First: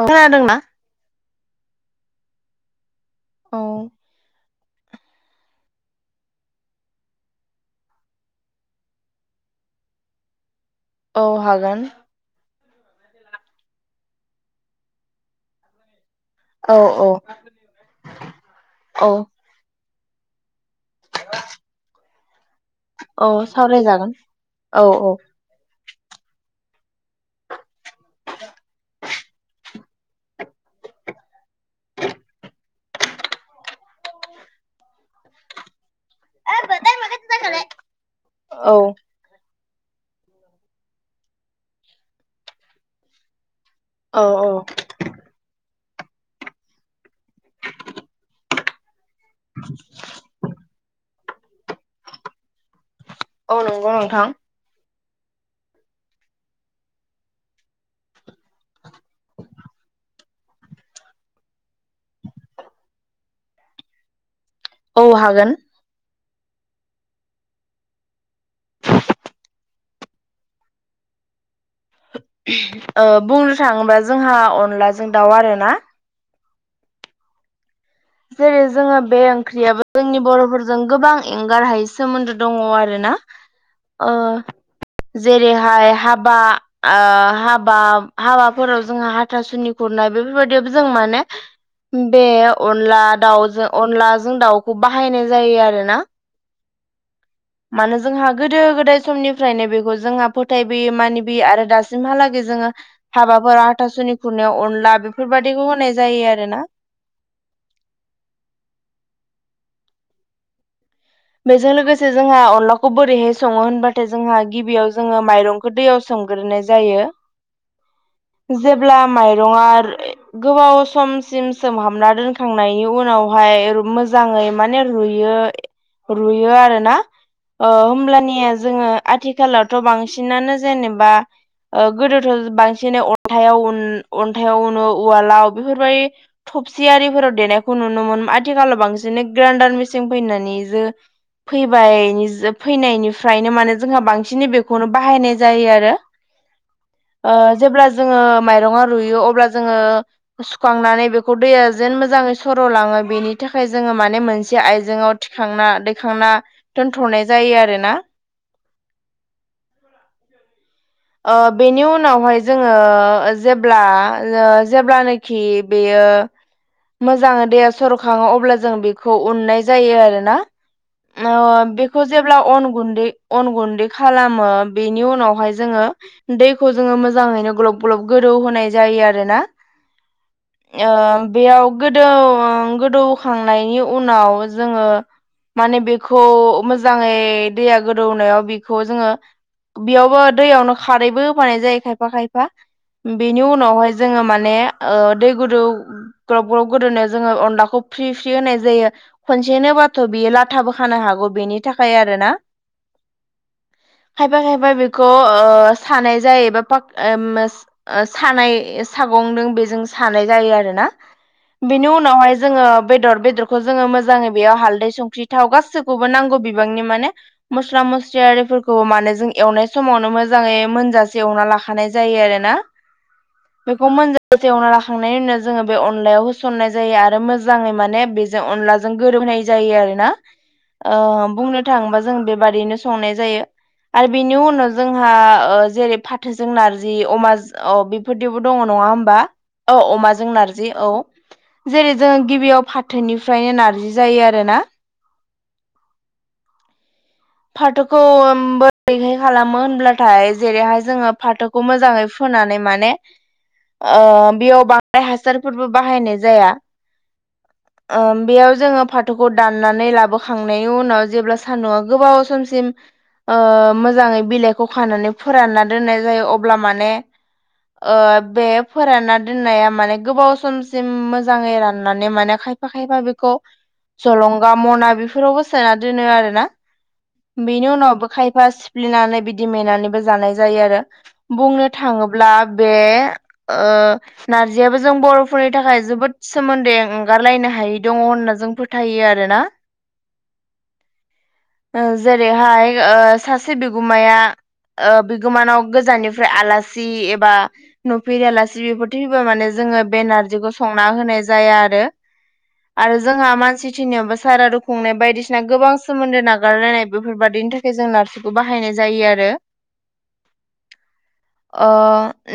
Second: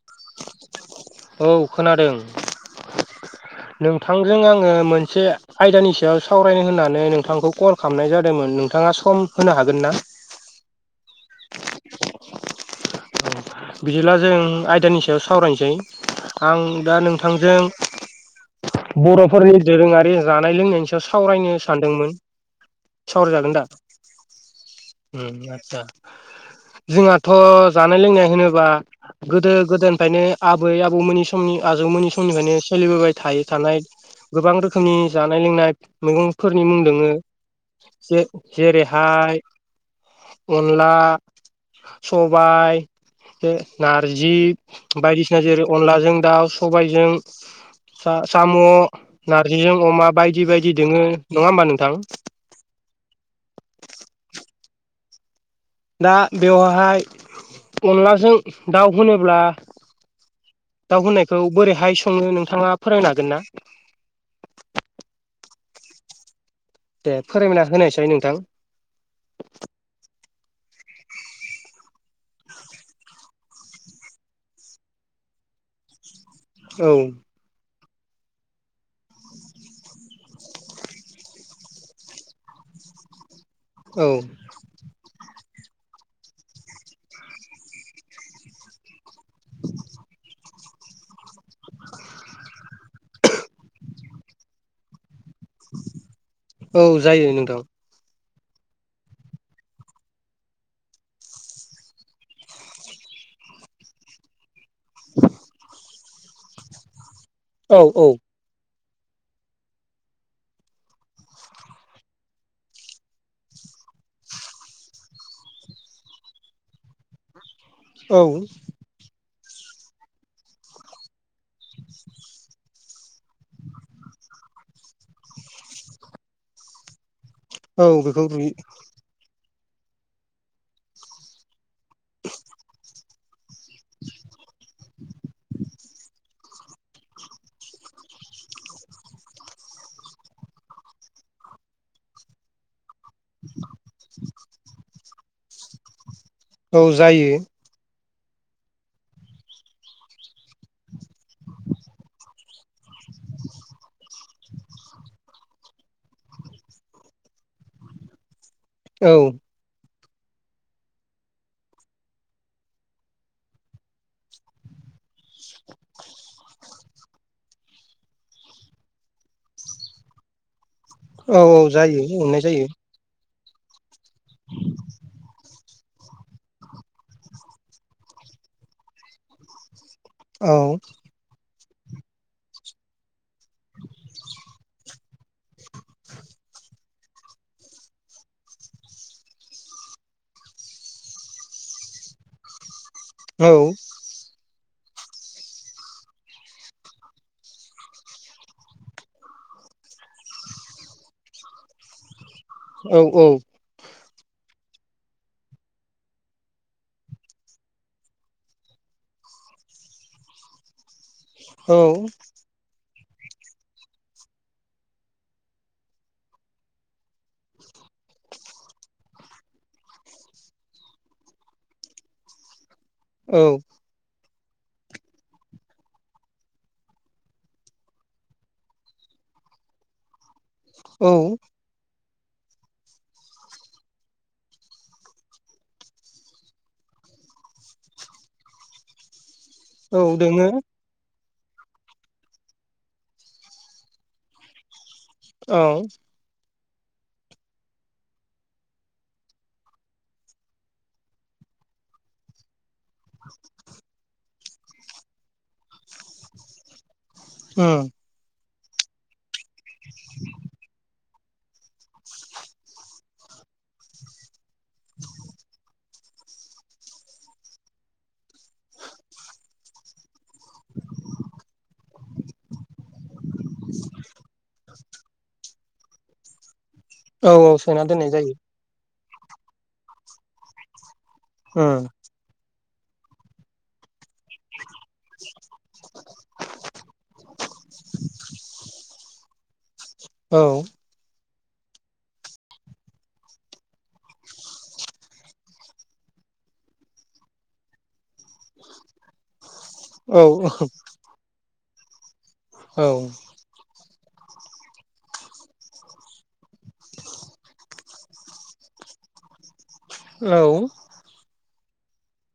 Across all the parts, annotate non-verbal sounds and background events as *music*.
औ खोनादोंना औ खोनादों औ नोंथांजों आङो मोनसे आयदानि सायाव सावरायनो होननानै नोंथांखौ कल खालामनाय जादोंमोन नोंथाङा सम होनो हागोन ना? *inaudible* औ हागोन बिदिब्ला जों आयदानि सायाव सावरायनोसै आं औ दा औ नोंथांजों औ बर'फोरनि दोरोङारि जानाय लोंनायनि सायाव सावरायनो सानदोंमोन औ सहर जागोन दा सावरायजागोन औ औ उम आदसा। जोंहाथ' जानाय लोंनाय होनो बा गोदो गोदोनिफायनो आबै आबौमोननि समनि आजौमोननि समनिफायनो सोलिबोबाय थायो थानाय गोबां रोखोमनि जानाय लोंनाय मैगंफोरनि मुं दोङो जे जेरैहाय अनला सबाइ बे औ नारजि नंगौ नोंथां बायदिसिना जेरै अनलाजों दाउ सबायजों साम' नारजिजों अमा बायदि बायदि दोङो नङा होमबा नोंथां? औ नोंगौ नोंथां। दा बेवहाय अनलाजों दाउ होनोब्ला दाउ होननायखौ बोरैहाय संनो नोंथाङा फोरोंनो हागोन ना? औ हागोन। दे फोरोंना होनायसाय नोंथां। *unintelligible* बुंनो थाङोबा जोंहा अनलाजों दाउ आरोना औ जेरै जोङो बे ओंख्रियाबो जोंनि बर'फोरजों गोबां एंगारहायै सोमोन्दो दङ आरो ना औ जेरैहाय हाबा ओ हाबा हाबाफोराव जोंहा हाथासुनि खुरनाय बेफोरबायदियावबो जों माने बे अनला दाउजों अनलाजों दाउखौ बाहायनाय जायो आरोना औ जायो नोंथां *inaudible* मानो जोंहा गोदो गोदाय समनिफ्रायनो बेखौ जोंहा फोथायबोयो मानिबोयो आरो दासिमहालागै जोङो हाबा माबा हाथासुनि खुरनायाव अनला बेफोरबादिखौ होनाय जायो आरोना। औ औ। बेजों लोगोसे जोंहा अनलाखौ बोरैहाय सङो होनबाथाय जोंहा गिबियाव जोङो माइरंखौ दैयाव सो मग्रोनाय जायो औ *inaudible* जेब्ला माइ रङा गोबाव समसिम सोमहाबना दोनखांनायनि उनावहाय रु मोजां माने रुयो रुयो आरोना ओ औ बेखौ रुयो होब्लानिया जोङो आथि खालावथ' बांसिनानो जेनेबा ओ गोदोथ' बांसिन अ न्थायाव उन अन्थायाइाव उनो उवालाव बेफोरबायदि थबसि आरिफोराव देनायखौ नुनो मोनो आथिखालाव बांसिनै ग्राइन्डार मेसिन फैनानै फैबाय फैनायनिफ्रायनो माने जोंहा बांसिनै बेखौनो बाहायनाय जायो आरो। औ जायो। ङो माइरङा रुयो अब्ला जोङो सुखांनानै बेखौ दैया जेन मोजाङै सर'लाङो बेनि थाखाय जोङो माने मोनसे आइजेंआव थि खांना दैखांना दोनथ'नाय जायो आरोना। औ। ओ बेनि उनावहाय जोङो जेब्ला जेब्लानो खि बेयो मोजां दैेया सर'खाङो अब्ला जों बेखौ उननाय जायो आरोना। ओ औ औ जायो बेखौ एवनाय जेब्ला जायो अन गुन्दै अन गुन्दै खालामो बेनि उनावहाय जोङो दैखौ जोङो मोजाङैनो ग्लब ग्लब गोदौ होनाय जायो आरोना। औ ओ बेयाव गोदौ ओ गोदौखांनायनि उनाव जोङो माने बेखौ मोजाङै दैया गोदौनायाव बेखौ जोङो बेयावबो दैयावनो खारैबो होफानाय जायो खायफा खायफा बेनि औ उनावहाय जोङो माने ओ दै गुदुं ग्लब ग्लब गोदौनायाव जोङो अनलाखौ फ्रि फ्रि होनाय जायो खनसे होनोबाथ' बियो लाथाबो खानो हाग *unintelligible* बेनि थाखाय आरो ना औ औ खायफा खायफा बेखौ ओ सानाय जायोबा *unintelligible* सानाय सागं दो बेजों सानाय जायो आरो ना औ बिनि उनावहाय जोङो बेदर बेदरखौ जोङो मोजांयै बेयाव हालदै संख्रि थाव‌ गासैखौबो नांगौ बिबांनि माने मस्ला मस्लि आरिफोरखौ माने जों एवनाय समावनो मोजाङै मोनजासे एवना लाखानाय जायो आरोना औ बे मोनजा एवना लाखांनायनि उनाव जोङो बेव अनलायाव होसननाय जायो आरो मोजाङै माने बेजों अनलाजों गोरोब। होननाय जायो आरोना। औ बुंनो थाङोबा जों बेबादिनो संनाय जायो आरो बेनि उनाव जोंहा जेरै फाथोजों नारजि अमा अ बेफोरदिबो दङ नङा होमबा? औ अमाजों नारजि औ। जेरै जों गिबियाव फाथोनिफ्रायनो नारजि जायो आरोना। औ फाथोखौ बोरैहाय खालामो होनब्लाथाय जेरैहाय जोङो फाथोखौ मोजाङै फु नानै माने बेयाव बांद्राय हासारफोरबो बाहायनाय जाया उम बेयाव जोङो फाथोखौ दाननानै लाबोखांनायनि उनाव जेब्ला सानदुङा गोबाव समसिम मोजाङै बिलाइखौ खानानै फोरानना दोननाय अब्ला माने बे फोरानना दोननाया माने गोबाव समसिम मोजाङै राननानै माने खायफा खायफा बेखौ जलंगा मना बेफोरावबो सोना दोनो आरोना औ औ बेनि सोना उनावबो दोननाय जायो खायफा ब्लिनानै बिदि मेनानैबो जानाय जायो आरो बुंनो उम थाङोब्ला बे नारजियाबो जों बर'फोरनि थाखाय जोबोद सोमोन्दै। हगारलायनो हायै दङ होनना जों फोथायो आरो ना। औ। जेरैहाय सासे बिगुमाया। बिगोमानाव गोजाननिफ्राय आलासि एबा नुफेर आलासि बेफोर फैबा माने जोङो बे औ नारजिखौ संना होनाय जाया आरो औ आरो जोंहा मानसि। सारादु खुंनाय बायदिसिना गोबां सोमोन्दो ना गारलायनाय बेफोरबादिनि थाखाय जों नारजिखौ बाहायनाय जायो आरो औ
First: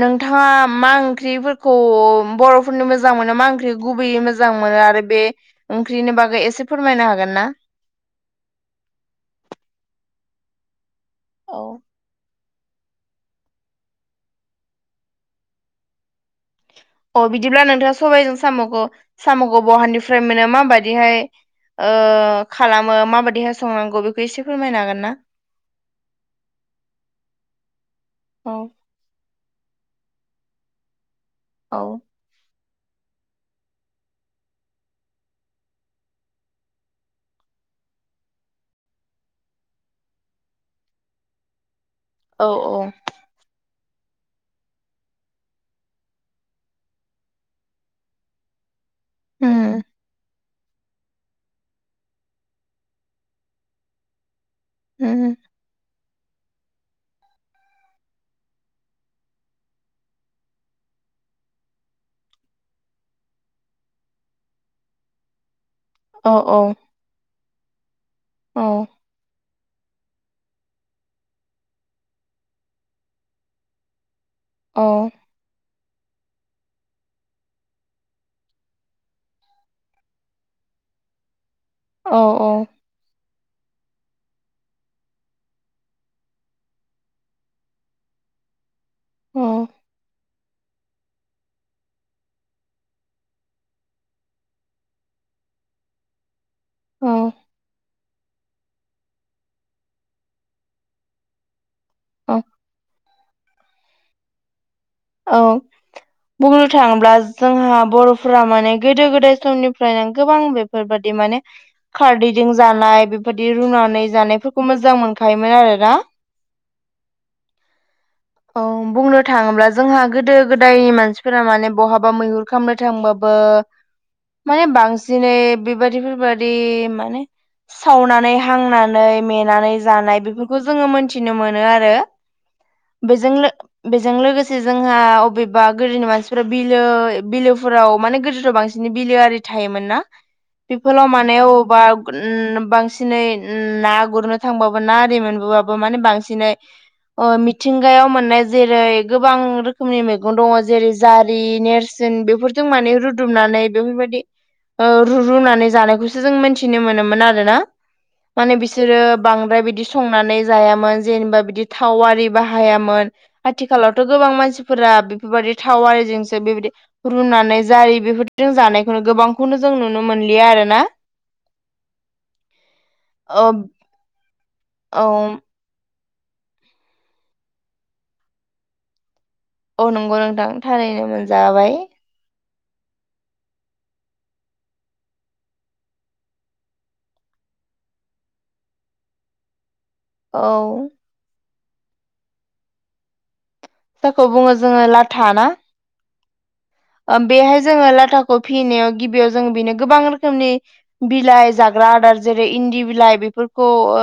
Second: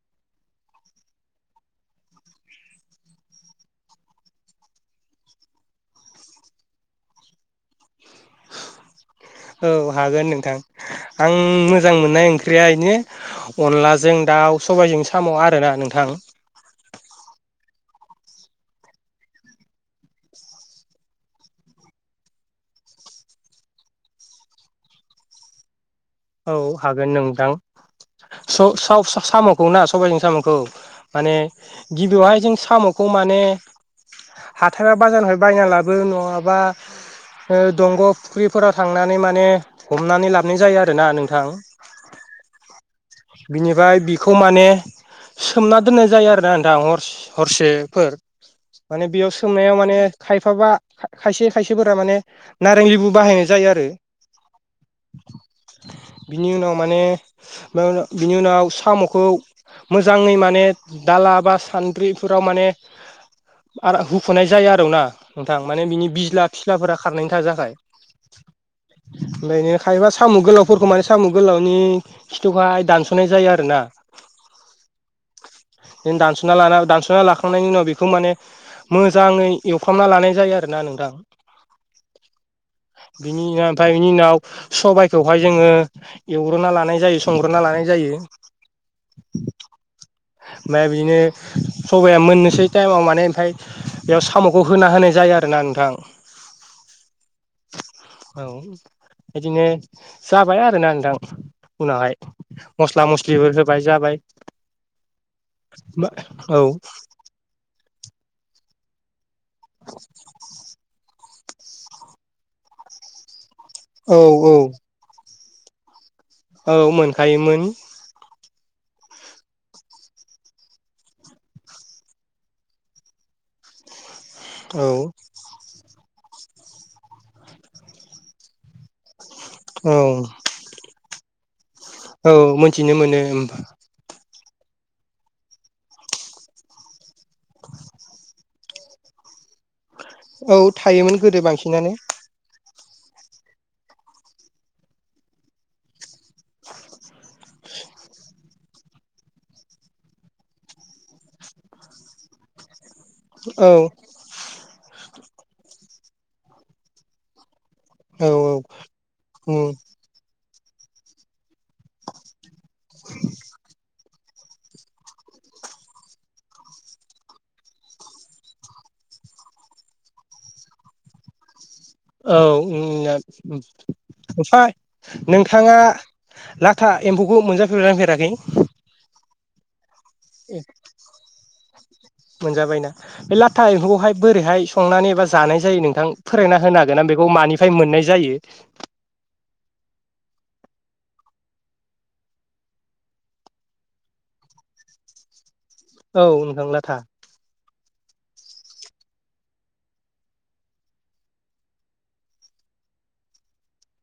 नोंथाङा मा ओंख्रिफोरखौ बर'फोरनो मोजां मोनो मा ओंख्रिखौ। गुबैयै मोजां मोनो आरो बे ओंख्रिनि बागै एसे फोरमायनो हागोन ना *inaudible* औ हागोन नोंथां आं औ मोजां मोननाय ओं ओंख्रिया इनो अनलाजों दाउ सबायजों साम' आरोना नोंथां अ बिदिब्ला नोंथाङा सबाइजों साम'खौ साम'खौ बहानिफ्राय मोनो माबायदिहाय खालामो माबायदियै संनांगौ बेखौ एसे फोरमायनो हागोन ना औ हागोन औ नोंथां साम'खौ ना सबाइजों साम'खौ माने औ गिबियावहाय जों साम'खौ माने हाथाया बाजारनिफ्राय बायना लाबो नङाबा। दंग' फुख्रिफोराव थांनानै माने हमनानै लाबोनाय जायो आरोना नोंथां औ औ। बिनिफ्राय बिखौ माने सोमना दोननाय जायो आरो ना नोंथां हरसेफोर माने बेयाव सोमनायाव उम माने खाय बिफाबा खायसे खायसेफोरा माने नारें लेबु बाहायनाय जायो आरो उम बिनि उनाव माने बिनि उनाव साम'खौ मोजाङै माने दाला बा सान्द्रिफोराव माने *unintelligible* हुख'नाय जाया आरो ना नोंथां माने बिनि औ बिज्ला औ फिस्लाफोरा खारनायनि थाखाय औ *unintelligible* साम' गोलावफोरखौ माने साम' गोलावनि खिथुखौहाय दानस'नाय जायो आरो ना? बिदिनो दानस'ना लाना दानस'ना लाखांनायनि उनाव बेखौ माने मोजाङै एवफ्रामना लानाय जायो आरो ना नोंथां औ औ बिनि नोंङा ओमफाय बिनि उनाव सबाय बेखौवहाय जोङो एवग्रोना लानाय जायो संग्रोना लानाय जायो। उम। *unintelligible* बिनो सबाया मोननोसै टाइमाव माने ओमफाय बेयाव साम'खौ होना होनाय जायो आरोना नोंथां। उम। औ बिदिनो जाबाय आरोना नोंथां। उनावहाय औ मस्ला मस्लिबो होबाय जाबाय। औ बुंनो औ थाङोब्ला जोंहा बर'फोरा माने गोदो गोदाय समनिफ्राय नो गोबां बेफोरबायादि माने खारदैजों जानाय बेफोर बिदि रुनानै औ औ जानायफोरखौ मोजां मोनखायोमोन आरोना। औ मोनखायोमोन। औ बुंनो थाङोब्ला जोंहा गोदो गोदायनि मानसिफोरा माने बहाबा मैहुर खालामनो थांबाबो ओ। *unintelligible* माने बांसिनै बेबायदि बेफोरबायादि माने सावनानै हांनानै मेनानै औ जानाय बेफोरखौ जोङो मोन औ मिनथिनो बेजों लो बेजों लोगोसे से जोंहा अबेबा गोदोनि मानसिफोरा बिलो बिलोफोराव माने गोदोाव बांसिन बिलोआरि थायोमोनना औ बेफोलाव थायोमोन माने गोदो बांसिनानो अबावबा उम *unintelligible* बांसिनै ना गुरनो थांबाबो ना आरि मोनबोबाबो माने बांसिनै ओ मिथिंगायाव मोननाय जेरै गोबां रोखोमनि मैगं दङ जेरै जारि नेरसोन बेफोर जों माने रुद फुदुमनानै औ बेफोरबायदि ओ रुरुनानै जानायखौसो जों मिथिनो मोनोमोन आरो ना? औ माने बिसोरो औ बांद्राय बिदि संनानै जायामोन जेनेबा बिदि थाव बाहायामोन‌ आथिखालाव थ' गोबां मानसिफोरा बेफोरबायदि थावारिजोंसो बेबायदि रुनानै जारि बेफोरजों जानायखौ नो गोबांखौनो जों नुनो मोनलिया आरो ना? *inaudible* औ *unintelligible* औ औ नोंथाङा लाथा एम्फौखौ मोनजाफेरबायना फेराखै? औ नंगौ नोंथां थारैनो मोनजाबाय। मोनजाबायना बे लाथा एम्फौखौहाय बोरैहाय संनानै एबा जानाय जायो नोंथां फोरमायना होनो हागोन ना बेखौ मानिफाय मोननाय जायो? औ। सोरखौ बुङो जोङो लाथा ना? औ। नोंथां लाथा ओम बेहाय जोङो लाथाखौ फिनायाव गिबियाव जोङो बेनो गोबां रोखोमनि बिलाइ जाग्रा आदार जेरै इन्दि बिलाइ बेफोरखौ ओ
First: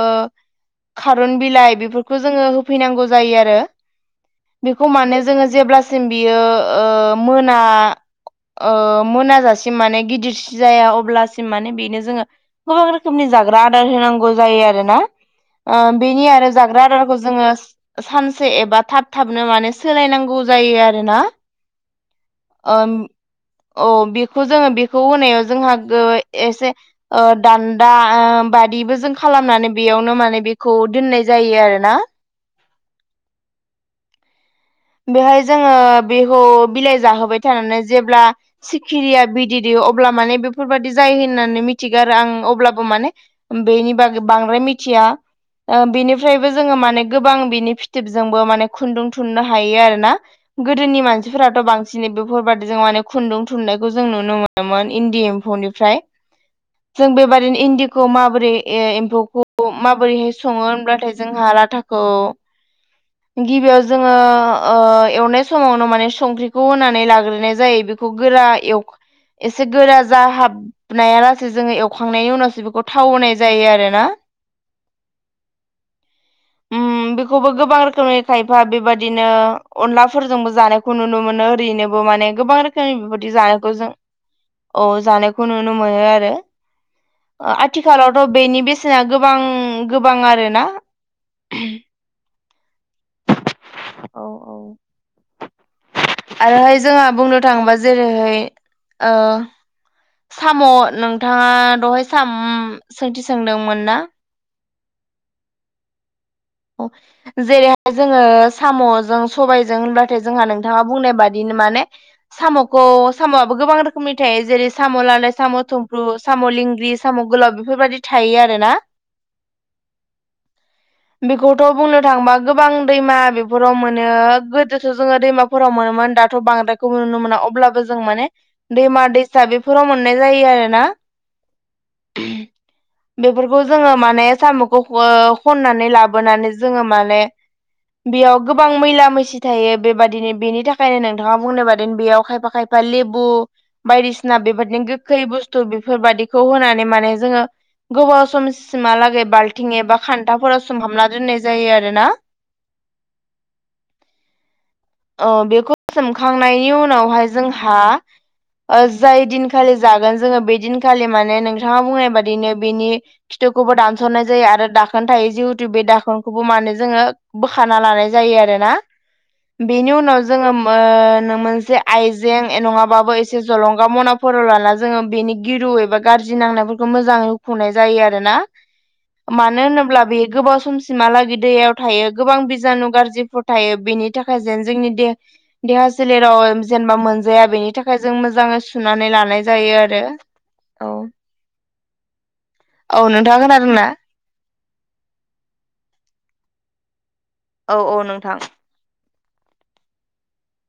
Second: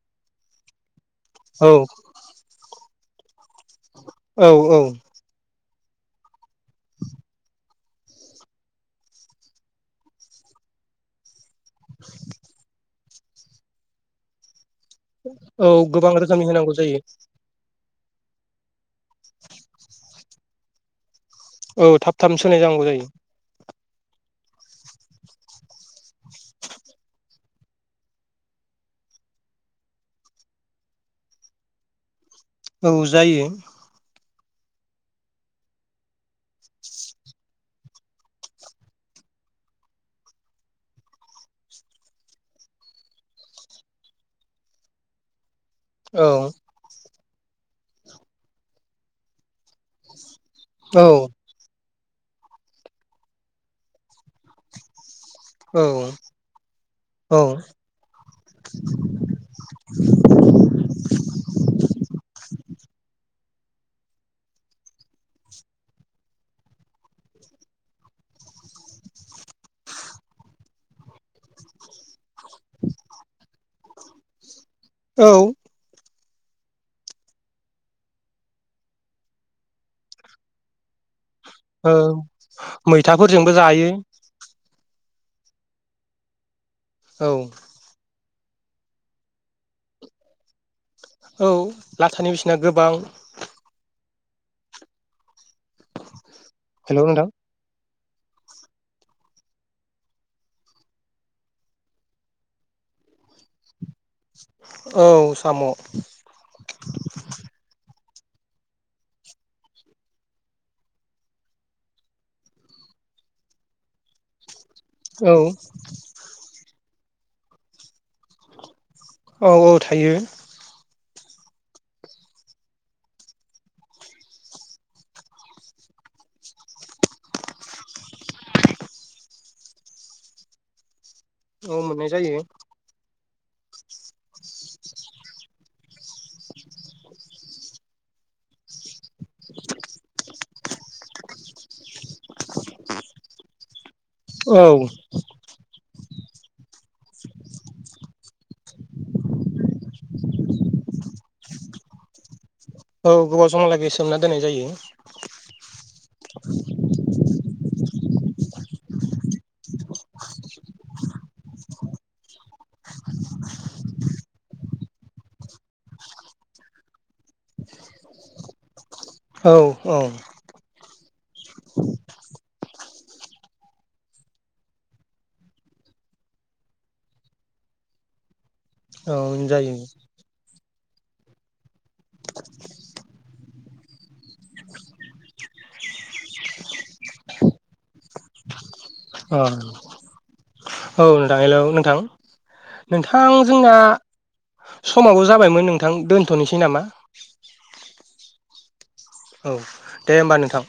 खारुन औ बिलाइ बेफोरखौ जोङो होफैनांगौ जायो आरो औ औ बेखौ मानो जोङो जेब्ला सिम बियो ओ मोन ना ओ मोनाजासिम माने गिदिरसि जाया अब्ला सिम माने बेनो जोङो गोबां रोखोमनि जाग्रा आदार होनांगौ जायो आरो। आरो ना औ ओ गोबां बेनि रोखोमनि आरो होनांगौ जाग्रा जायो आदारखौ जोङो सानसे एबा थाब थाबनो माने सोलायनांगौ जायो आरोना। औ थाब थाब सोलायनांगौ जायो। अ बेखौ जोङो बेखौ होनायाव जोंहा गो एसे ओ दान्दा ओ बाय बिबो जों खालामनानै बेयावनो माने बेखौ दोननाय जायो आरोना। औ जायो। बेहाय जोङो बेखौ बिलाइ जाहोबाय थानानै जेब्ला सिखिरिया बिददै दै *unintelligible* *unintelligible* अब्ला माने बेफोरबादि जाय होननानै मिथिगो आरो आं अब्लाबो माने बेनि बागै बांद्राय मिथ थिया ओ औ बिनिफ्रायबो जोङो माने गोबां बिनि फिथोबजोंबो माने खुन्दुं थुननो हायो आरोना। गोदोनि औ मानसिफोराथ' बांसिनै बेफोरबादि जों माने खुन्दुं थुननायखौ जों नुनो मोनोमोन इन्दि एम औ फौनिफ्राय जों औ बेबादिनो इन्दिखौ माबोरै ए एमफौखौ माबोरैहाय संङो होनब्लाथाय जोंहा लाथाखौ *inaudible* गिबियाव जोङो ओ ओ एवनाय समावनो माने संख्रिखौ होनानै लाग्रोनाय जायो बेखौ गोरा एवख एसे गोरा जाहाबनाया लासेै जोङो एवखांनायनि उनावस सो बेखौ थाव होनाय जायो आरो ना। औ उम बेखौबो गोबां रोखोमनि खायफा बेबाद दिनो अनलाफोरजोंबो जानायखौ नुनो *unintelligible* मोनो औ ओरैनोबो माने गोबां रोखोमनि बेबायदि मैथाफोरजोंबो जानायखौ जायो जों औ जानायखौ नुनो मोनो आरो औ ओ आथिखालाव थ' बेनि बेसेना गोबां गोबां आरो ना औ लाथानि बिसिना गोबां औ औ आरोहाय हेल' जोंहा नोंथां बुंनो थाङोबा जेरैहाय ओ साम' नोंथाङा दहाय साम सोंथि सोंदोंमोन ना औ साम' औ जेरैहाय जोङो साम'जों सबायजों होनब्लाथाय जोंहा नोंथाङा बुंनाय बादि नो माने साम'खौ साम'आबो गोबां रोखोमनि थायो जेरै स साम' औ लादाय साम' थुमफ्रु साम' लिंग्रि साम' गोलाव बेफोरबायदि थायो आरो ना औ औ थायो। बेखौथ' बुंनो थांबा गोबां दैमा बेफोराव मोनो गोदोथ' जोङो दैमाफोराव मोनोमोन दा दाथ' बांद्रायखौबो नुनो मोना अब्लाबो जों माने दैमा दैसा बेफोराव मोननाय जायो आरोना। अ मोननाय जायो‌। बेफोरखौ जोङो माने साम'खौ *unintelligible* खननानै लाब बोनानै जोङो माने बेयाव गोबां मैला मैसि थायो बेबायदिनो बेनि थाख खायनो नोंथाङा बुंनो बादोन बेयाव खायफा खायफा लेबु बायदिसिना औ बेबाददिनो गोखै बुस्थु बे *unintelligible* फोरबादिखौ होनानै माने जोङो गोबाव समसिम हागै बाल्थिं एबा खान्थाफोराव सु सुम हाबना दोननाय जायो आरोना। औ गोबाव समहालागै सोमना दोननाय जायो अ बेखौ सोमखांनायनि उनावहाय जों *unintelligible* हा ओ जाय दिनखालि जागोन जोङो बे दिनखालि माने नोंथाङा बुंनाय बादिनो बेनि खिथ थुखौबो दानस'नाय जायो आरो दाखोन थायो जिउत तु बे दाखोनखौबो मानोे जोङो बोखाना लानाय जायो आरोना। औ बेनि औ उनाव जोङो मो *unintelligible* नो मोनसे आइजें ए नङाबाबो एसे जलंगा मनाफोराव लाना जोङो बेनि गिरु एबा गार जि नांनायफोरखौ मोजाङै हुखुनाय जायो आरो ना। औ मानो जायो होनोब्ला बे गोबाव समसिमहालागै दैयाव थायो गोबां बिजानु गाज्रिफो थायो बेनि थाखाय जेन जोंनि देह देहा सोलेराव जेनेबा मोनजाया बेनि थाखाय जों मोजाङै सु सुनानै अ लानाय जायो आरो औ नोंथां हेलौ नोंथां औ नोंथां नोंथाङा जोंना खोनादोंना? समावबो जाबायमोन नोंथां दोनथ'निसै नामा? औ औ नोंथां औ दे होमबा नोंथां